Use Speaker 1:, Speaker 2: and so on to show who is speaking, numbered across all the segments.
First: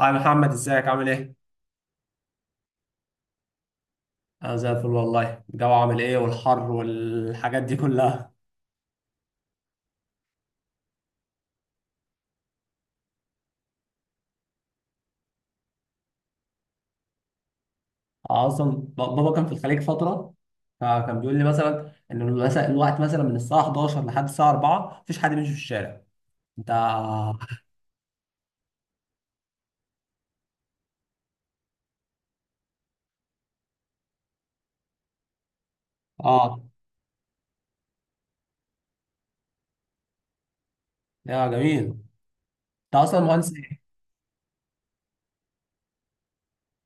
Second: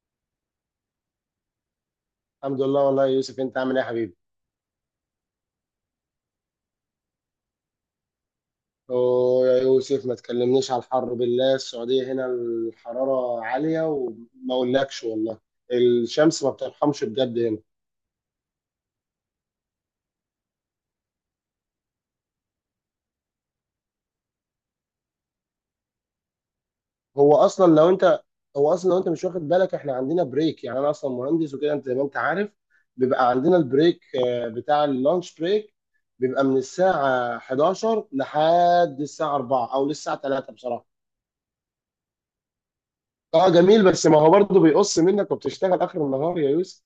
Speaker 1: هاي محمد، ازيك عامل ايه؟
Speaker 2: الحمد لله والله يا يوسف، انت عامل ايه يا حبيبي؟
Speaker 1: انا زي الفل والله. الجو عامل ايه والحر والحاجات دي كلها؟
Speaker 2: ويا يوسف ما تكلمنيش على الحر بالله، السعودية هنا الحرارة عالية وما اقولكش والله. الشمس ما بترحمش بجد هنا.
Speaker 1: اصلا بابا كان في الخليج فترة، فكان بيقول لي مثلا ان الوقت مثلا من الساعة 11 لحد الساعة 4 مفيش حد بيمشي في الشارع. انت.
Speaker 2: هو اصلا لو انت هو اصلا لو انت مش واخد بالك، احنا عندنا بريك، يعني انا اصلا مهندس وكده انت زي ما انت عارف. بيبقى عندنا البريك، بتاع اللانش بريك، بيبقى من
Speaker 1: اه،
Speaker 2: الساعة 11 لحد الساعة 4 او للساعة 3 بصراحة.
Speaker 1: يا جميل. انت اصلا
Speaker 2: اه
Speaker 1: مهندس
Speaker 2: جميل،
Speaker 1: ايه؟
Speaker 2: بس ما هو برضه بيقص منك وبتشتغل اخر النهار يا يوسف.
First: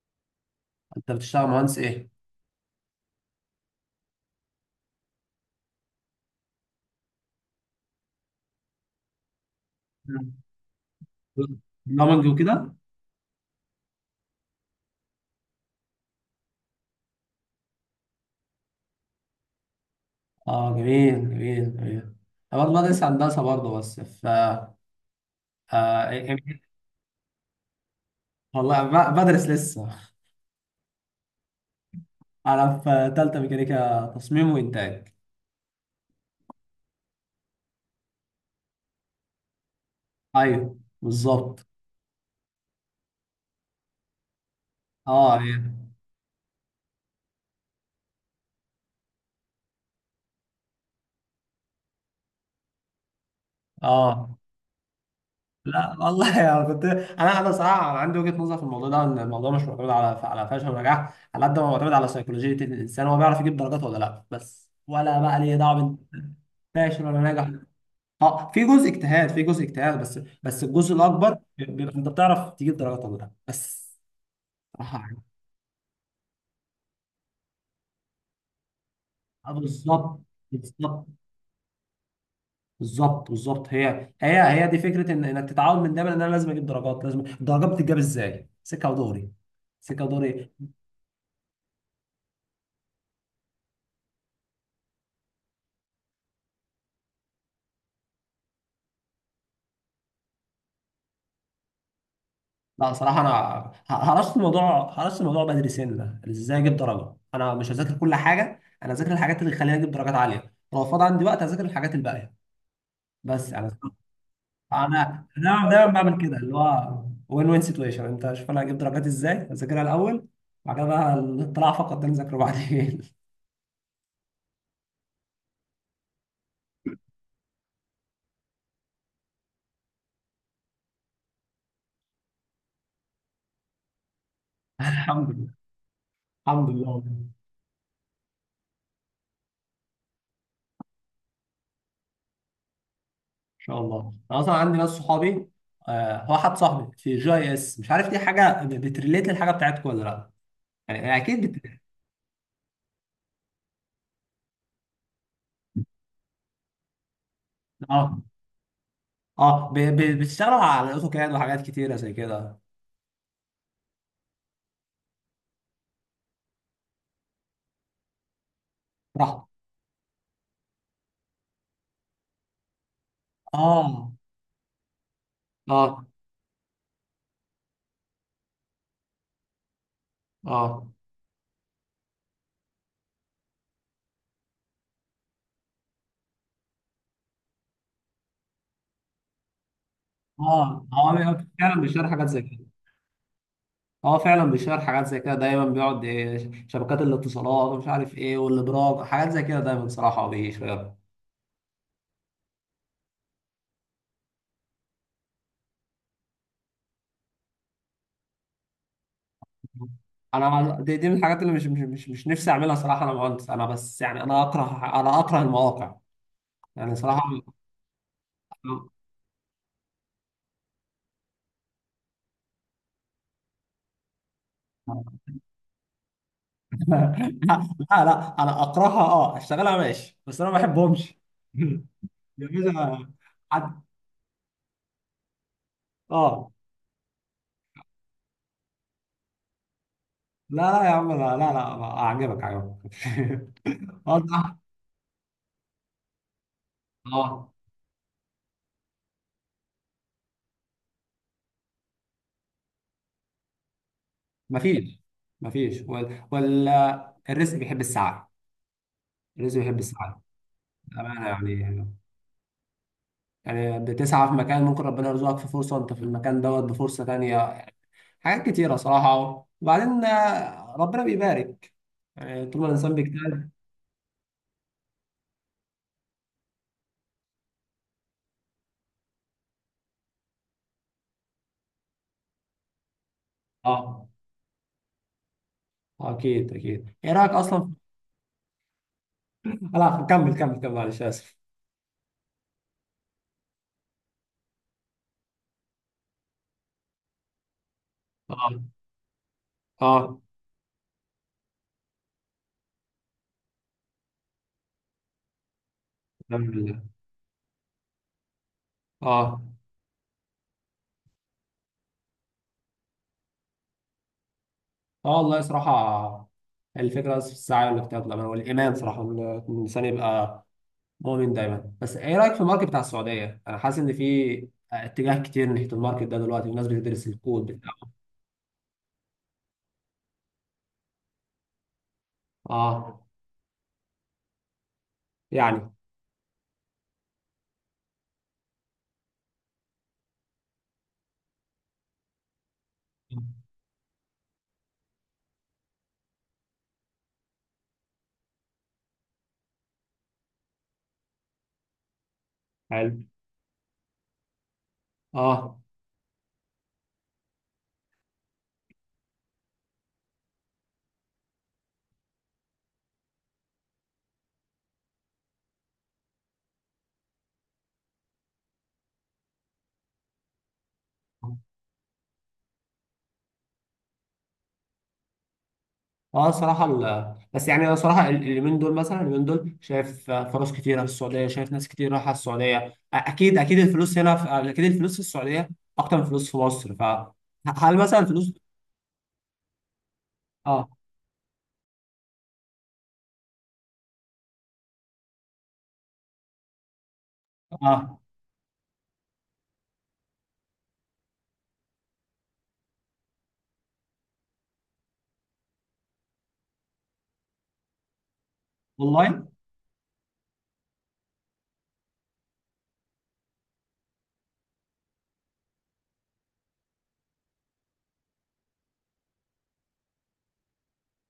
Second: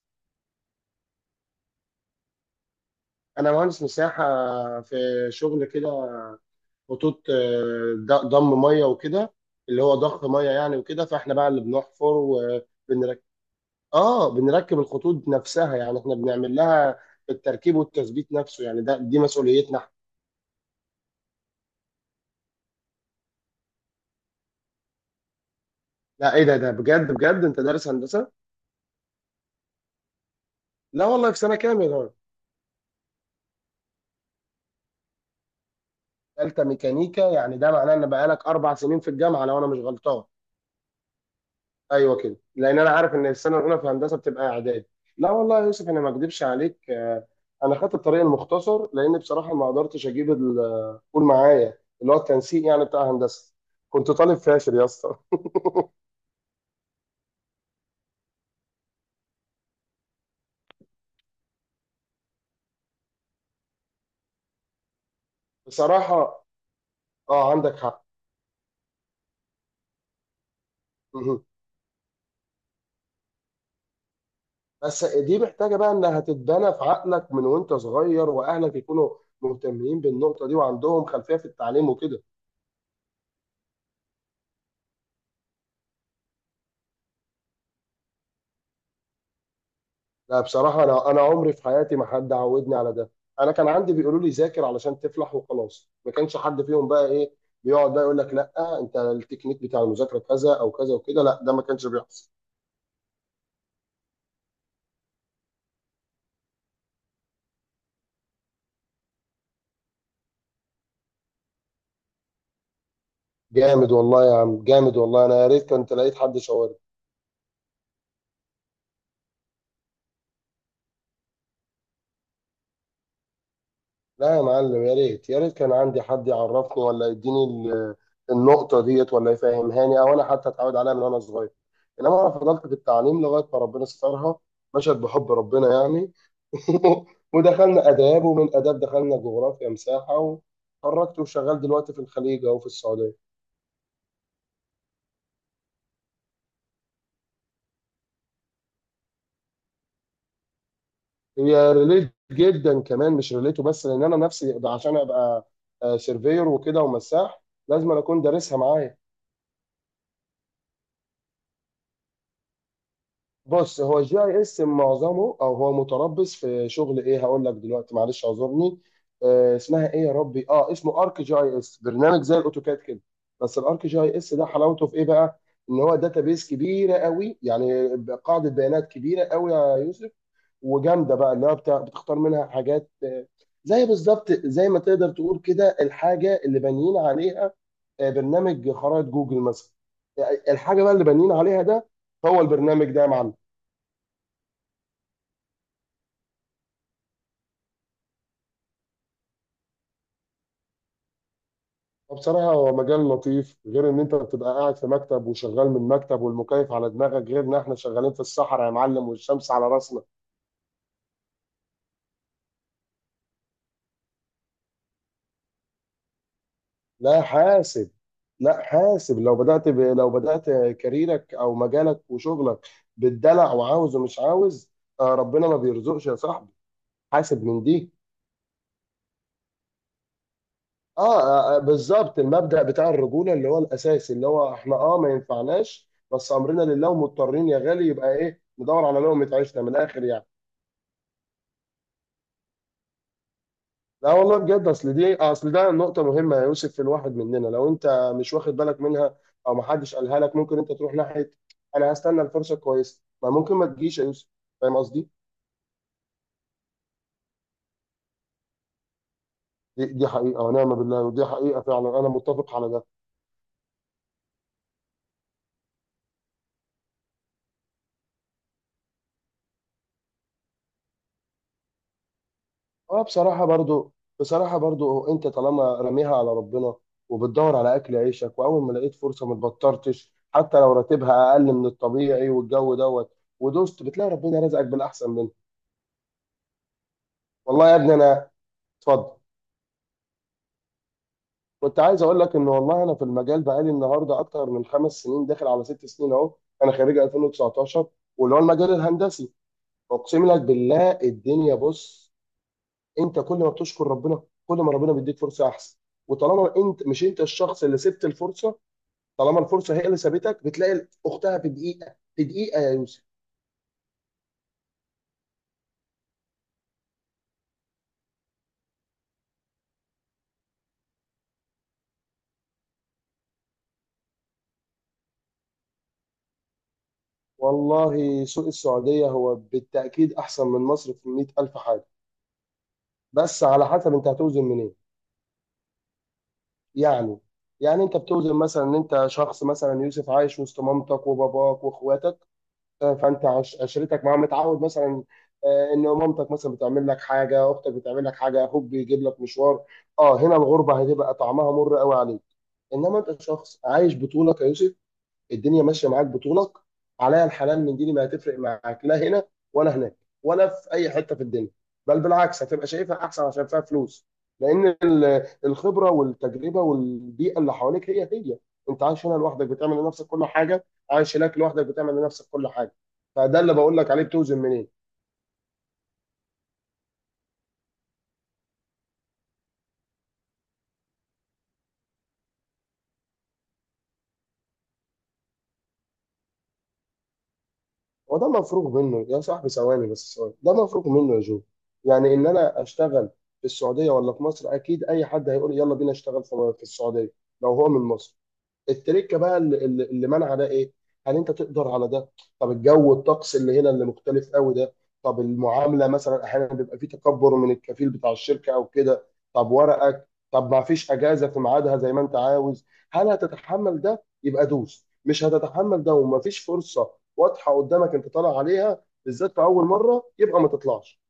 Speaker 1: انت بتشتغل مهندس ايه؟
Speaker 2: انا مهندس مساحه، في شغل كده، خطوط، ضم ميه وكده، اللي هو ضخ
Speaker 1: مم.
Speaker 2: ميه يعني وكده، فاحنا بقى اللي بنحفر
Speaker 1: برامج وكده؟
Speaker 2: وبنركب. اه، بنركب الخطوط نفسها، يعني احنا بنعمل لها التركيب والتثبيت نفسه، يعني ده دي مسؤوليتنا احنا.
Speaker 1: اه، جميل جميل جميل. انا برضه بدرس هندسة برضه، بس ف إيه-
Speaker 2: لا ايه ده؟
Speaker 1: إيه-
Speaker 2: ده بجد بجد انت دارس هندسه؟
Speaker 1: والله بدرس لسه
Speaker 2: لا والله، في سنه كام يا راجل؟
Speaker 1: انا في تالتة ميكانيكا تصميم وانتاج.
Speaker 2: ثالثه ميكانيكا، يعني ده معناه ان بقالك 4 سنين في الجامعه لو انا مش غلطان.
Speaker 1: ايوه بالظبط.
Speaker 2: ايوه كده، لان انا عارف ان السنه الاولى في هندسه بتبقى اعداد. لا
Speaker 1: اه هي.
Speaker 2: والله يا يوسف، انا ما اكذبش عليك انا خدت الطريق المختصر، لان بصراحه ما قدرتش اجيب قول معايا اللي هو التنسيق يعني بتاع هندسه. كنت طالب
Speaker 1: اه.
Speaker 2: فاشل يا اسطى
Speaker 1: لا والله يعني كنت انا صراحه، أنا عندي وجهه نظر في الموضوع ده، ان الموضوع مش معتمد على فشل ونجاح على قد ما معتمد على سيكولوجيه الانسان. هو بيعرف يجيب درجات ولا لا بس، ولا بقى ليه دعوه بإنت
Speaker 2: بصراحه
Speaker 1: فاشل ولا ناجح.
Speaker 2: اه عندك حق.
Speaker 1: اه، في جزء اجتهاد، في جزء اجتهاد بس، الجزء الاكبر
Speaker 2: مهم.
Speaker 1: بيبقى انت بتعرف تجيب درجات ولا لا بس. صراحه
Speaker 2: بس
Speaker 1: يعني.
Speaker 2: دي محتاجه بقى انها تتبنى في عقلك من وانت صغير، واهلك يكونوا مهتمين
Speaker 1: بالظبط
Speaker 2: بالنقطه دي وعندهم
Speaker 1: بالظبط
Speaker 2: خلفيه في التعليم وكده.
Speaker 1: بالظبط بالظبط. هي دي فكره ان انك تتعود من دايما ان انا لازم اجيب درجات. لازم الدرجات بتتجاب ازاي؟ سكه ودوري، سكه
Speaker 2: لا
Speaker 1: ودوري.
Speaker 2: بصراحة أنا عمري في حياتي ما حد عودني على ده. أنا كان عندي بيقولوا لي ذاكر علشان تفلح وخلاص، ما كانش حد فيهم بقى إيه بيقعد بقى يقول لك لا أنت التكنيك بتاع المذاكرة كذا أو كذا وكده. لا، ده ما كانش بيحصل.
Speaker 1: لا صراحه انا، هرست الموضوع، هرست الموضوع بدري سنه. ازاي اجيب درجه؟ انا مش هذاكر كل حاجه، انا هذاكر الحاجات اللي تخليني اجيب درجات عاليه. لو فاضي عندي وقت هذاكر الحاجات الباقيه. بس
Speaker 2: جامد والله يا عم، جامد والله. أنا يا
Speaker 1: انا
Speaker 2: ريت
Speaker 1: دايما
Speaker 2: كنت لقيت
Speaker 1: بعمل كده،
Speaker 2: حد
Speaker 1: اللي
Speaker 2: شاورني.
Speaker 1: هو وين وين سيتويشن، انت شوف انا هجيب درجات ازاي؟ هذاكرها الاول، بعد كده بقى الطلع فقط ده نذاكره بعدين.
Speaker 2: لا يا معلم، يا ريت يا ريت كان عندي حد يعرفني ولا يديني النقطة ديت، ولا يفهمهاني أو أنا حتى أتعود عليها من وأنا صغير. إنما أنا فضلت في التعليم لغاية ما ربنا سترها، مشت
Speaker 1: الحمد
Speaker 2: بحب
Speaker 1: لله.
Speaker 2: ربنا يعني
Speaker 1: الحمد لله.
Speaker 2: ودخلنا آداب، ومن آداب دخلنا جغرافيا مساحة، وخرجت وشغال دلوقتي في الخليج أو في السعودية.
Speaker 1: شاء الله. انا اصلا عندي ناس صحابي، هو حد صاحبي في جي اس، مش عارف دي حاجه بتريليت للحاجه بتاعتكم ولا لا. يعني اكيد
Speaker 2: هي ريليت جدا كمان، مش ريليته بس، لأن أنا نفسي عشان أبقى سيرفير وكده ومساح لازم أنا
Speaker 1: اه.
Speaker 2: أكون دارسها معايا.
Speaker 1: اه، بتشتغلوا على الاوتوكاد وحاجات كتيره زي كده.
Speaker 2: بص، هو الجي اي اس معظمه او هو متربص في شغل ايه، هقول لك دلوقتي، معلش اعذرني.
Speaker 1: صح.
Speaker 2: آه اسمها ايه يا ربي، اه اسمه ارك جي اي اس، برنامج زي الاوتوكاد كده. بس الارك جي
Speaker 1: اه.
Speaker 2: اي اس ده حلاوته في ايه بقى؟ ان هو
Speaker 1: اه.
Speaker 2: داتابيس كبيره قوي يعني، قاعده بيانات كبيره قوي يا يوسف.
Speaker 1: اه.
Speaker 2: وجامده بقى، اللي هو بتختار منها حاجات، زي بالظبط زي ما تقدر تقول كده الحاجه اللي بانيين عليها، برنامج خرائط جوجل مثلا، الحاجه
Speaker 1: اه
Speaker 2: بقى اللي بانيين
Speaker 1: هو
Speaker 2: عليها
Speaker 1: فعلا
Speaker 2: ده.
Speaker 1: بيشتغل حاجات
Speaker 2: هو
Speaker 1: زي كده.
Speaker 2: البرنامج ده يا معلم.
Speaker 1: اه فعلا بيشتغل حاجات زي كده، دايما بيقعد إيه، شبكات الاتصالات ومش عارف ايه، والابراج، حاجات زي كده دايما صراحه بيشتغل.
Speaker 2: بصراحة هو مجال لطيف، غير إن أنت بتبقى قاعد في مكتب وشغال من مكتب والمكيف على دماغك، غير إن إحنا شغالين في الصحراء يا معلم والشمس على راسنا.
Speaker 1: انا دي من الحاجات اللي مش نفسي اعملها صراحه. انا مهندس، انا بس يعني، انا اكره المواقع، يعني
Speaker 2: لا
Speaker 1: صراحه.
Speaker 2: حاسب، لا حاسب، لو بدأت كاريرك أو مجالك وشغلك بالدلع وعاوز ومش عاوز، آه ربنا ما بيرزقش يا صاحبي. حاسب من
Speaker 1: لا
Speaker 2: دي.
Speaker 1: لا لا، انا اكرهها. اه اشتغلها ماشي، بس انا ما بحبهمش.
Speaker 2: بالظبط،
Speaker 1: يا
Speaker 2: المبدأ بتاع
Speaker 1: باشا.
Speaker 2: الرجولة اللي هو
Speaker 1: حد.
Speaker 2: الأساسي، اللي هو إحنا ما ينفعناش، بس
Speaker 1: اه.
Speaker 2: أمرنا لله ومضطرين يا غالي، يبقى إيه، ندور على لقمة عيشنا من الآخر يعني.
Speaker 1: لا لا يا عم، لا لا لا. اعجبك اعجبك
Speaker 2: لا
Speaker 1: اه
Speaker 2: والله
Speaker 1: صح.
Speaker 2: بجد، اصل دي اصل ده نقطة مهمة يا يوسف في الواحد مننا،
Speaker 1: اه.
Speaker 2: لو انت مش واخد بالك منها او ما حدش قالها لك ممكن انت تروح ناحية. انا هستنى الفرصة كويسة، ما ممكن ما تجيش يا يوسف. فاهم
Speaker 1: مفيش.
Speaker 2: قصدي؟
Speaker 1: مفيش الرزق بيحب السعي. الرزق بيحب
Speaker 2: دي
Speaker 1: السعي.
Speaker 2: حقيقة ونعم بالله، ودي
Speaker 1: بأمانة
Speaker 2: حقيقة
Speaker 1: يعني.
Speaker 2: فعلا انا متفق على ده.
Speaker 1: يعني بتسعى في مكان، ممكن ربنا يرزقك في فرصة، وانت في المكان دوت بفرصة تانية. حاجات كتيرة صراحة. وبعدين ربنا بيبارك يعني طول ما الإنسان
Speaker 2: اه بصراحة
Speaker 1: بيجتهد.
Speaker 2: برضو، بصراحة برضو انت طالما راميها على ربنا وبتدور على اكل عيشك، واول ما لقيت فرصة ما اتبطرتش حتى لو راتبها اقل من الطبيعي والجو دوت ودوست،
Speaker 1: اه،
Speaker 2: بتلاقي ربنا رزقك بالاحسن منه.
Speaker 1: أكيد أكيد. إيه رأيك
Speaker 2: والله
Speaker 1: أصلا؟
Speaker 2: يا ابني انا، اتفضل.
Speaker 1: لا كمل كمل كمل، معلش آسف.
Speaker 2: كنت عايز اقول لك ان والله انا في المجال بقالي النهارده اكتر من 5 سنين، داخل على 6 سنين اهو، انا خريج 2019، واللي هو
Speaker 1: اه.
Speaker 2: المجال الهندسي.
Speaker 1: اه
Speaker 2: اقسم لك بالله الدنيا، بص، انت كل ما بتشكر ربنا كل ما ربنا بيديك فرصه احسن. وطالما
Speaker 1: كمل.
Speaker 2: انت مش انت الشخص اللي سبت الفرصه، طالما
Speaker 1: اه.
Speaker 2: الفرصه هي اللي سابتك، بتلاقي اختها في دقيقه، في دقيقه يا يوسف.
Speaker 1: اه والله صراحة، الفكرة بس في السعي والاجتهاد والأمل والإيمان صراحة، إن الإنسان يبقى مؤمن دايما. بس إيه رأيك في الماركت بتاع السعودية؟ أنا حاسس إن في اتجاه كتير ناحية الماركت ده دلوقتي، والناس بتدرس الكود.
Speaker 2: والله سوق السعوديه هو بالتاكيد احسن من مصر في 100,000 حاجه.
Speaker 1: اه.
Speaker 2: بس على حسب انت هتوزن منين
Speaker 1: يعني
Speaker 2: يعني. يعني انت بتوزن مثلا ان انت شخص مثلا يوسف عايش وسط مامتك وباباك واخواتك، فانت عشرتك معاه متعود مثلا، ان مامتك مثلا بتعمل لك حاجه، اختك بتعمل لك حاجه، اخوك بيجيب لك مشوار. اه هنا الغربه هتبقى طعمها مر قوي عليك. انما
Speaker 1: حلو.
Speaker 2: انت شخص عايش بطولك يا يوسف،
Speaker 1: اه.
Speaker 2: الدنيا ماشيه معاك بطولك، عليا الحلال من ديني ما هتفرق معاك، لا هنا ولا هناك ولا في اي حته في الدنيا. بل بالعكس هتبقى شايفها احسن عشان فيها فلوس، لان الخبره والتجربه والبيئه اللي حواليك هي هي. انت عايش هنا لوحدك بتعمل لنفسك كل حاجه، عايش هناك لوحدك بتعمل لنفسك كل حاجه. فده اللي بقول لك عليه، بتوزن منين.
Speaker 1: اه صراحة بس يعني انا صراحة اليومين دول، مثلا اليومين دول شايف فرص كتيرة في السعودية، شايف ناس كتير رايحة السعودية. اكيد اكيد الفلوس هنا اكيد الفلوس في السعودية اكتر من الفلوس في مصر. فهل مثلا
Speaker 2: وده
Speaker 1: الفلوس؟
Speaker 2: مفروغ منه يا صاحبي، ثواني بس، ثواني، ده
Speaker 1: اه.
Speaker 2: مفروغ منه يا جو. يعني ان انا اشتغل في السعوديه ولا في مصر، اكيد اي حد هيقول يلا بينا اشتغل في في السعوديه، لو هو من
Speaker 1: اه
Speaker 2: مصر. التركه بقى اللي منع ده ايه؟ هل انت تقدر على ده؟ طب الجو، الطقس اللي هنا اللي مختلف قوي ده، طب المعامله مثلا احيانا بيبقى في تكبر من الكفيل بتاع الشركه او كده،
Speaker 1: والله
Speaker 2: طب ورقك، طب ما فيش اجازه في ميعادها زي ما انت عاوز، هل هتتحمل ده؟ يبقى دوس. مش هتتحمل ده وما فيش فرصه واضحه قدامك انت طالع عليها بالذات في اول مره، يبقى ما تطلعش.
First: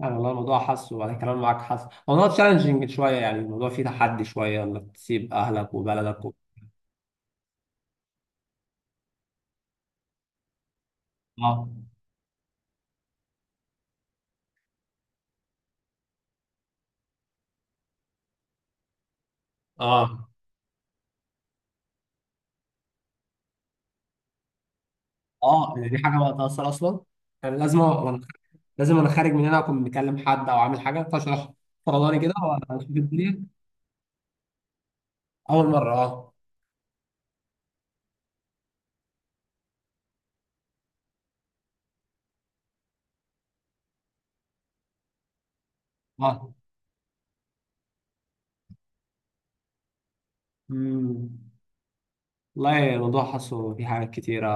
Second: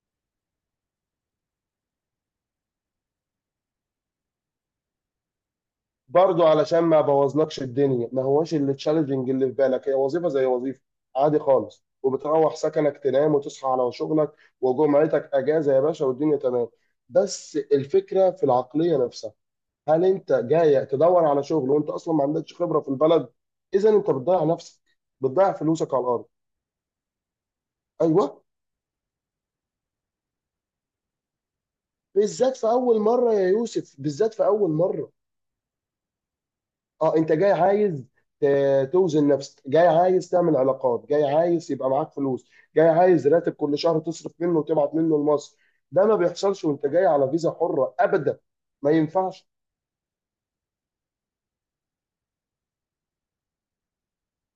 Speaker 1: يعني، والله الموضوع حاسه، وانا كلام معاك حاسه موضوع تشالنجينج شوية. يعني الموضوع فيه تحدي شوية انك تسيب اهلك وبلدك و...
Speaker 2: برضه علشان ما بوظلكش الدنيا، ما هواش اللي تشالنجنج اللي في بالك، هي وظيفه زي وظيفه عادي خالص،
Speaker 1: اه.
Speaker 2: وبتروح سكنك تنام وتصحى على شغلك، وجمعتك اجازه يا باشا والدنيا تمام. بس الفكره في العقليه نفسها، هل
Speaker 1: اه.
Speaker 2: انت جاي تدور على شغل وانت اصلا ما عندكش خبره في البلد؟ اذا انت بتضيع نفسك، بتضيع
Speaker 1: اه، يعني
Speaker 2: فلوسك
Speaker 1: دي
Speaker 2: على
Speaker 1: حاجة
Speaker 2: الارض.
Speaker 1: بقى تأثر اصلا. يعني لازم،
Speaker 2: ايوه
Speaker 1: لازم انا خارج من هنا اكون مكلم حد او عامل حاجه فاشرح، فرضاني كده،
Speaker 2: بالذات في
Speaker 1: واشوف
Speaker 2: اول مره
Speaker 1: الدنيا.
Speaker 2: يا يوسف، بالذات في اول مره.
Speaker 1: اول مره، اه.
Speaker 2: اه انت جاي عايز توزن نفسك، جاي عايز تعمل علاقات، جاي عايز يبقى معاك فلوس، جاي عايز راتب كل شهر تصرف منه وتبعت منه لمصر، ده ما
Speaker 1: اه.
Speaker 2: بيحصلش وانت جاي على فيزا حرة ابدا. ما ينفعش
Speaker 1: امم. والله الموضوع حاسه في حاجات كتيره.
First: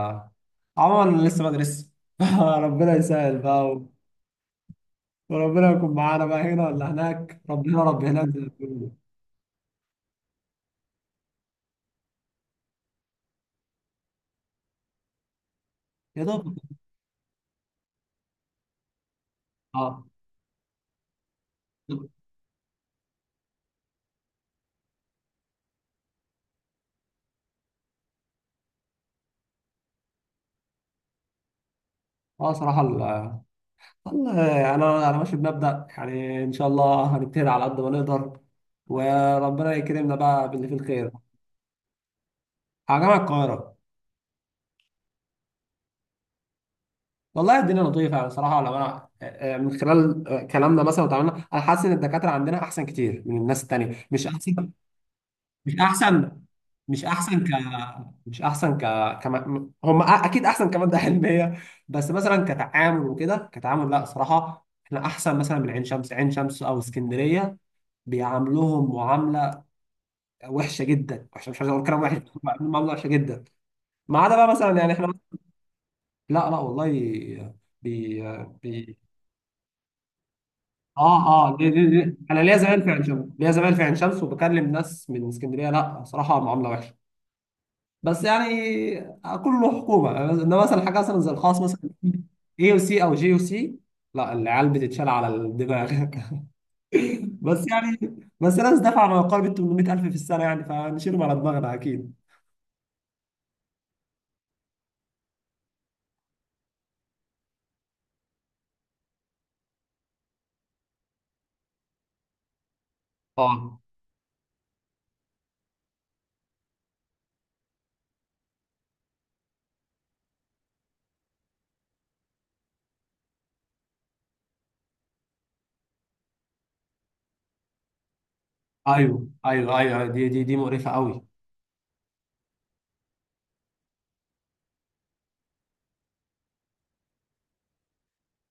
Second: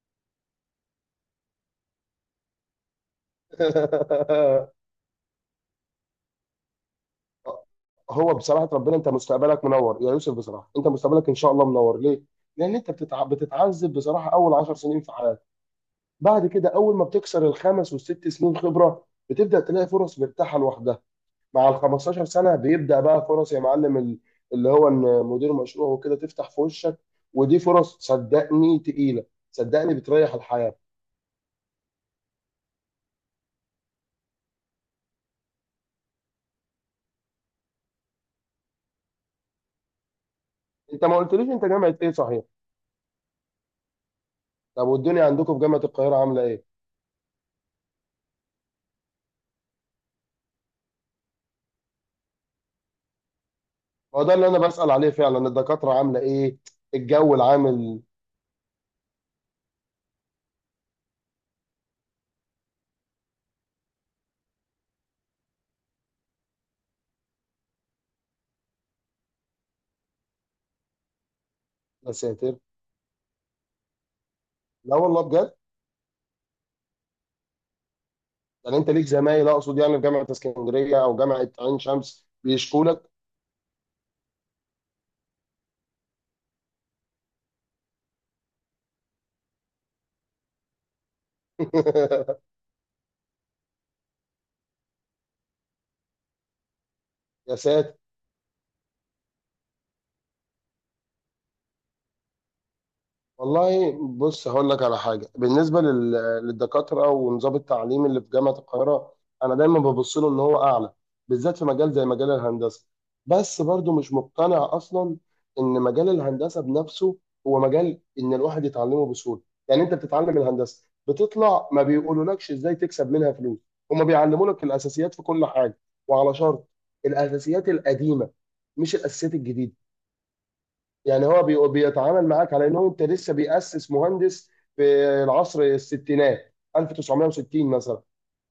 Speaker 1: عموما انا لسه بدرس ربنا يسهل بقى و- وربنا يكون معانا بقى هنا ولا هناك. ربنا رب هناك
Speaker 2: هو
Speaker 1: زي ما
Speaker 2: بصراحة
Speaker 1: بيقولوا.
Speaker 2: ربنا، انت مستقبلك منور يا يوسف، بصراحة انت مستقبلك ان شاء الله منور. ليه؟ لان انت بتتعذب بصراحة اول 10 سنين في حياتك،
Speaker 1: يا
Speaker 2: بعد
Speaker 1: دوب.
Speaker 2: كده اول ما بتكسر ال 5 وال 6 سنين خبرة بتبدأ تلاقي
Speaker 1: اه.
Speaker 2: فرص مرتاحة لوحدها. مع ال 15 سنه بيبدا بقى فرص يا معلم، اللي هو ان مدير مشروع وكده تفتح في وشك، ودي فرص صدقني تقيله، صدقني بتريح الحياه.
Speaker 1: اه صراحه والله انا ماشي بمبدا، يعني ان شاء الله هنجتهد على قد ما نقدر، وربنا يكرمنا بقى باللي فيه
Speaker 2: انت
Speaker 1: الخير.
Speaker 2: ما قلتليش انت جامعه ايه صحيح؟
Speaker 1: على جامعه القاهره.
Speaker 2: طب والدنيا عندكم في جامعه القاهره عامله ايه؟
Speaker 1: والله الدنيا لطيفه يعني صراحه، لو انا من خلال كلامنا مثلا وتعاملنا، انا حاسس ان الدكاتره عندنا احسن كتير من الناس التانيه.
Speaker 2: هو
Speaker 1: مش
Speaker 2: ده اللي انا
Speaker 1: احسن.
Speaker 2: بسال عليه فعلا،
Speaker 1: مش
Speaker 2: الدكاتره عامله
Speaker 1: احسن.
Speaker 2: ايه؟
Speaker 1: مش
Speaker 2: الجو
Speaker 1: احسن ك،
Speaker 2: العامل.
Speaker 1: مش احسن ك، كما، هم اكيد احسن كماده علميه. بس مثلا كتعامل وكده، كتعامل لا صراحه احنا احسن مثلا من عين شمس. عين شمس او اسكندريه بيعاملوهم معامله وحشه جدا. وحشه، مش عايز اقول كلام
Speaker 2: يا
Speaker 1: وحش،
Speaker 2: ساتر.
Speaker 1: بيعاملوهم معامله وحشه جدا. ما عدا بقى مثلا يعني
Speaker 2: لا
Speaker 1: احنا.
Speaker 2: والله بجد.
Speaker 1: لا لا والله. بي...
Speaker 2: يعني انت
Speaker 1: بي...
Speaker 2: ليك زمايل، اقصد يعني في جامعه اسكندريه او
Speaker 1: اه
Speaker 2: جامعه
Speaker 1: اه.
Speaker 2: عين
Speaker 1: دي.
Speaker 2: شمس
Speaker 1: انا ليا زمان
Speaker 2: بيشكوا
Speaker 1: في عين
Speaker 2: لك؟
Speaker 1: شمس، ليا زمان في عين شمس، وبكلم ناس من اسكندريه. لا صراحه معامله وحشه. بس يعني كله حكومه، انما مثلا حاجه مثلا زي الخاص مثلا، اي او سي او جي او سي، لا العيال بتتشال على الدماغ
Speaker 2: يا
Speaker 1: بس
Speaker 2: ساتر.
Speaker 1: يعني بس ناس دفع ما يقارب ال 800,000 في السنه، يعني فنشيلهم على دماغنا اكيد.
Speaker 2: والله بص، هقول لك على حاجه، بالنسبه للدكاتره ونظام التعليم اللي في جامعه القاهره، انا دايما ببص له ان هو اعلى، بالذات في مجال زي مجال الهندسه، بس
Speaker 1: اه.
Speaker 2: برضو مش مقتنع اصلا ان مجال الهندسه بنفسه هو مجال ان الواحد يتعلمه بسهوله. يعني انت بتتعلم الهندسه بتطلع ما بيقولولكش ازاي تكسب منها فلوس، هما بيعلموا لك الاساسيات في كل حاجه، وعلى شرط الاساسيات القديمه مش
Speaker 1: ايوه
Speaker 2: الاساسيات الجديده.
Speaker 1: ايوه ايوه، دي مقرفه قوي.
Speaker 2: يعني هو بيتعامل معاك على انه انت لسه بيأسس مهندس في العصر الستينات 1960 مثلا،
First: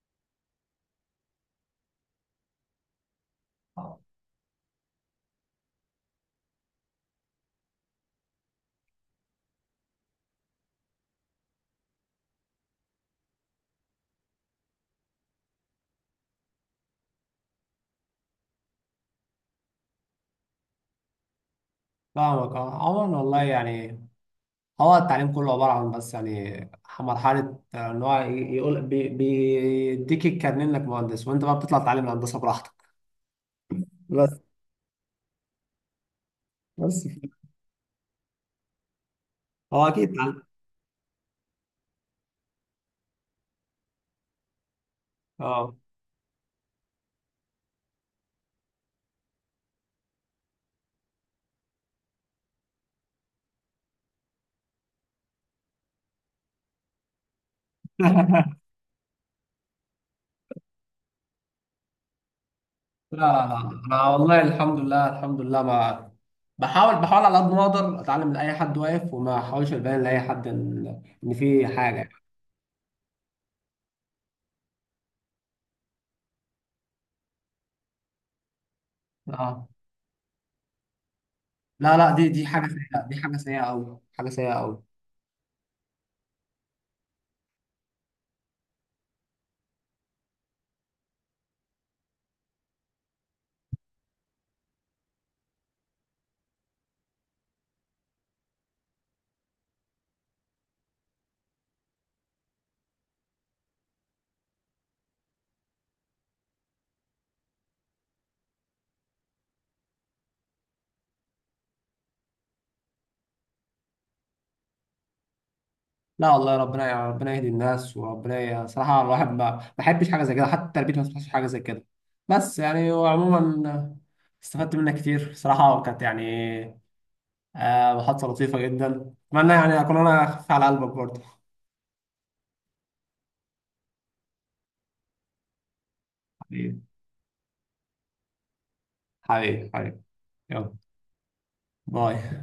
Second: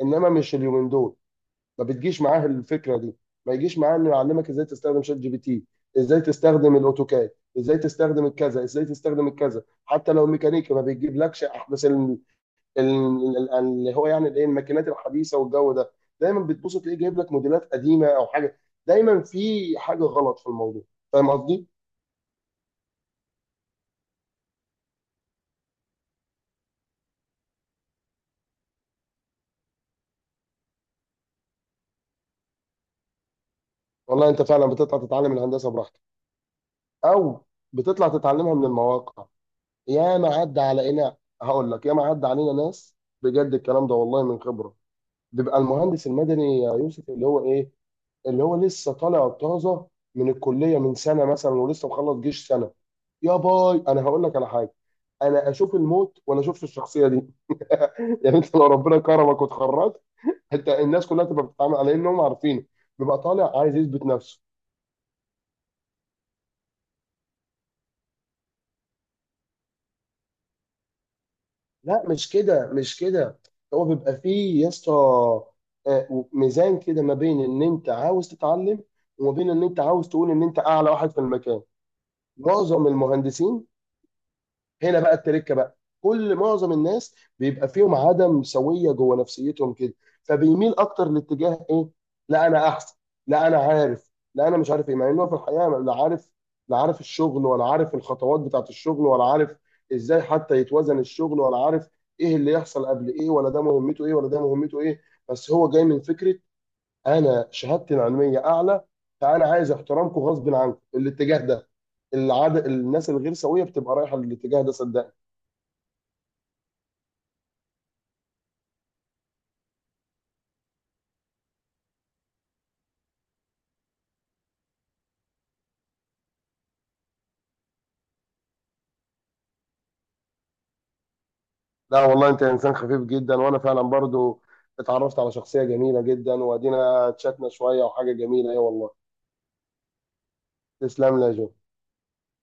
Speaker 2: انما مش اليومين دول، ما بتجيش معاه الفكره دي، ما يجيش معاه انه يعلمك ازاي تستخدم شات جي بي تي، ازاي تستخدم الاوتوكاد، ازاي تستخدم الكذا، ازاي تستخدم الكذا، حتى لو ميكانيكي ما بيجيبلكش احدث اللي هو يعني الايه، الماكينات الحديثه والجو ده. دايما بتبص تلاقيه جايب لك موديلات قديمه او حاجه، دايما في حاجه غلط في الموضوع. فاهم قصدي؟
Speaker 1: فاهمك اه. عموما والله يعني، هو التعليم كله عبارة عن، بس يعني مرحلة، إن هو يقول بيديك الكارنيه إنك مهندس، وأنت بقى بتطلع تعلم الهندسة براحتك.
Speaker 2: والله
Speaker 1: بس.
Speaker 2: انت فعلا بتطلع تتعلم الهندسه براحتك،
Speaker 1: بس كده.
Speaker 2: او بتطلع تتعلمها من المواقع.
Speaker 1: هو أكيد
Speaker 2: يا ما
Speaker 1: تعلم.
Speaker 2: عدى علينا، هقول لك يا ما عدى علينا ناس، بجد الكلام ده والله من خبره. بيبقى
Speaker 1: أه.
Speaker 2: المهندس المدني يا يوسف اللي هو ايه، اللي هو لسه طالع طازه من الكليه من سنه مثلا ولسه مخلص جيش سنه، يا باي انا هقول لك على حاجه، انا اشوف الموت ولا اشوفش الشخصيه دي يعني
Speaker 1: لا
Speaker 2: انت لو ربنا كرمك واتخرجت، انت الناس كلها تبقى بتتعامل على انهم عارفين،
Speaker 1: لا
Speaker 2: بيبقى طالع
Speaker 1: لا،
Speaker 2: عايز
Speaker 1: أنا
Speaker 2: يثبت نفسه.
Speaker 1: والله الحمد لله، الحمد لله ما، بحاول بحاول على قد ما أقدر أتعلم من أي حد واقف، وما أحاولش أبين لأي حد إن في حاجة
Speaker 2: لا
Speaker 1: يعني.
Speaker 2: مش كده مش كده، هو بيبقى فيه يا اسطى ميزان كده، ما بين ان انت عاوز تتعلم وما بين ان
Speaker 1: أه.
Speaker 2: انت عاوز تقول ان انت اعلى واحد في المكان.
Speaker 1: لا لا، دي حاجة
Speaker 2: معظم
Speaker 1: سيئة، دي حاجة سيئة
Speaker 2: المهندسين
Speaker 1: أوي، حاجة سيئة أوي.
Speaker 2: هنا بقى، التركه بقى كل معظم الناس بيبقى فيهم عدم سويه جوه نفسيتهم كده، فبيميل اكتر لاتجاه ايه، لا انا احسن، لا انا عارف، لا انا مش عارف ايه، مع انه في الحقيقه لا عارف، لا عارف الشغل، ولا عارف الخطوات بتاعت الشغل، ولا عارف ازاي حتى يتوزن الشغل، ولا عارف ايه اللي يحصل قبل ايه، ولا ده مهمته ايه ولا ده مهمته ايه. بس هو جاي من فكره انا شهادتي العلميه اعلى، فانا عايز احترامكم غصب عنكم، الاتجاه ده، العدد الناس الغير سويه بتبقى رايحه للاتجاه ده صدقني.
Speaker 1: لا والله ربنا، يهدي الناس. وربنا صراحة الواحد ما بحبش حاجة زي كده، حتى تربيتي ما بتحبش حاجة زي كده. بس يعني وعموما، استفدت منك كتير صراحة، وكانت يعني محادثة لطيفة جدا. أتمنى يعني أكون أنا خفيف على قلبك برضه.
Speaker 2: لا والله انت انسان خفيف جدا، وانا فعلا برضو اتعرفت على شخصيه جميله جدا،
Speaker 1: حبيبي،
Speaker 2: وادينا تشاتنا شويه وحاجه جميله ايه والله.
Speaker 1: حبيبي حبيبي. يلا.
Speaker 2: تسلم لي يا جو.
Speaker 1: باي.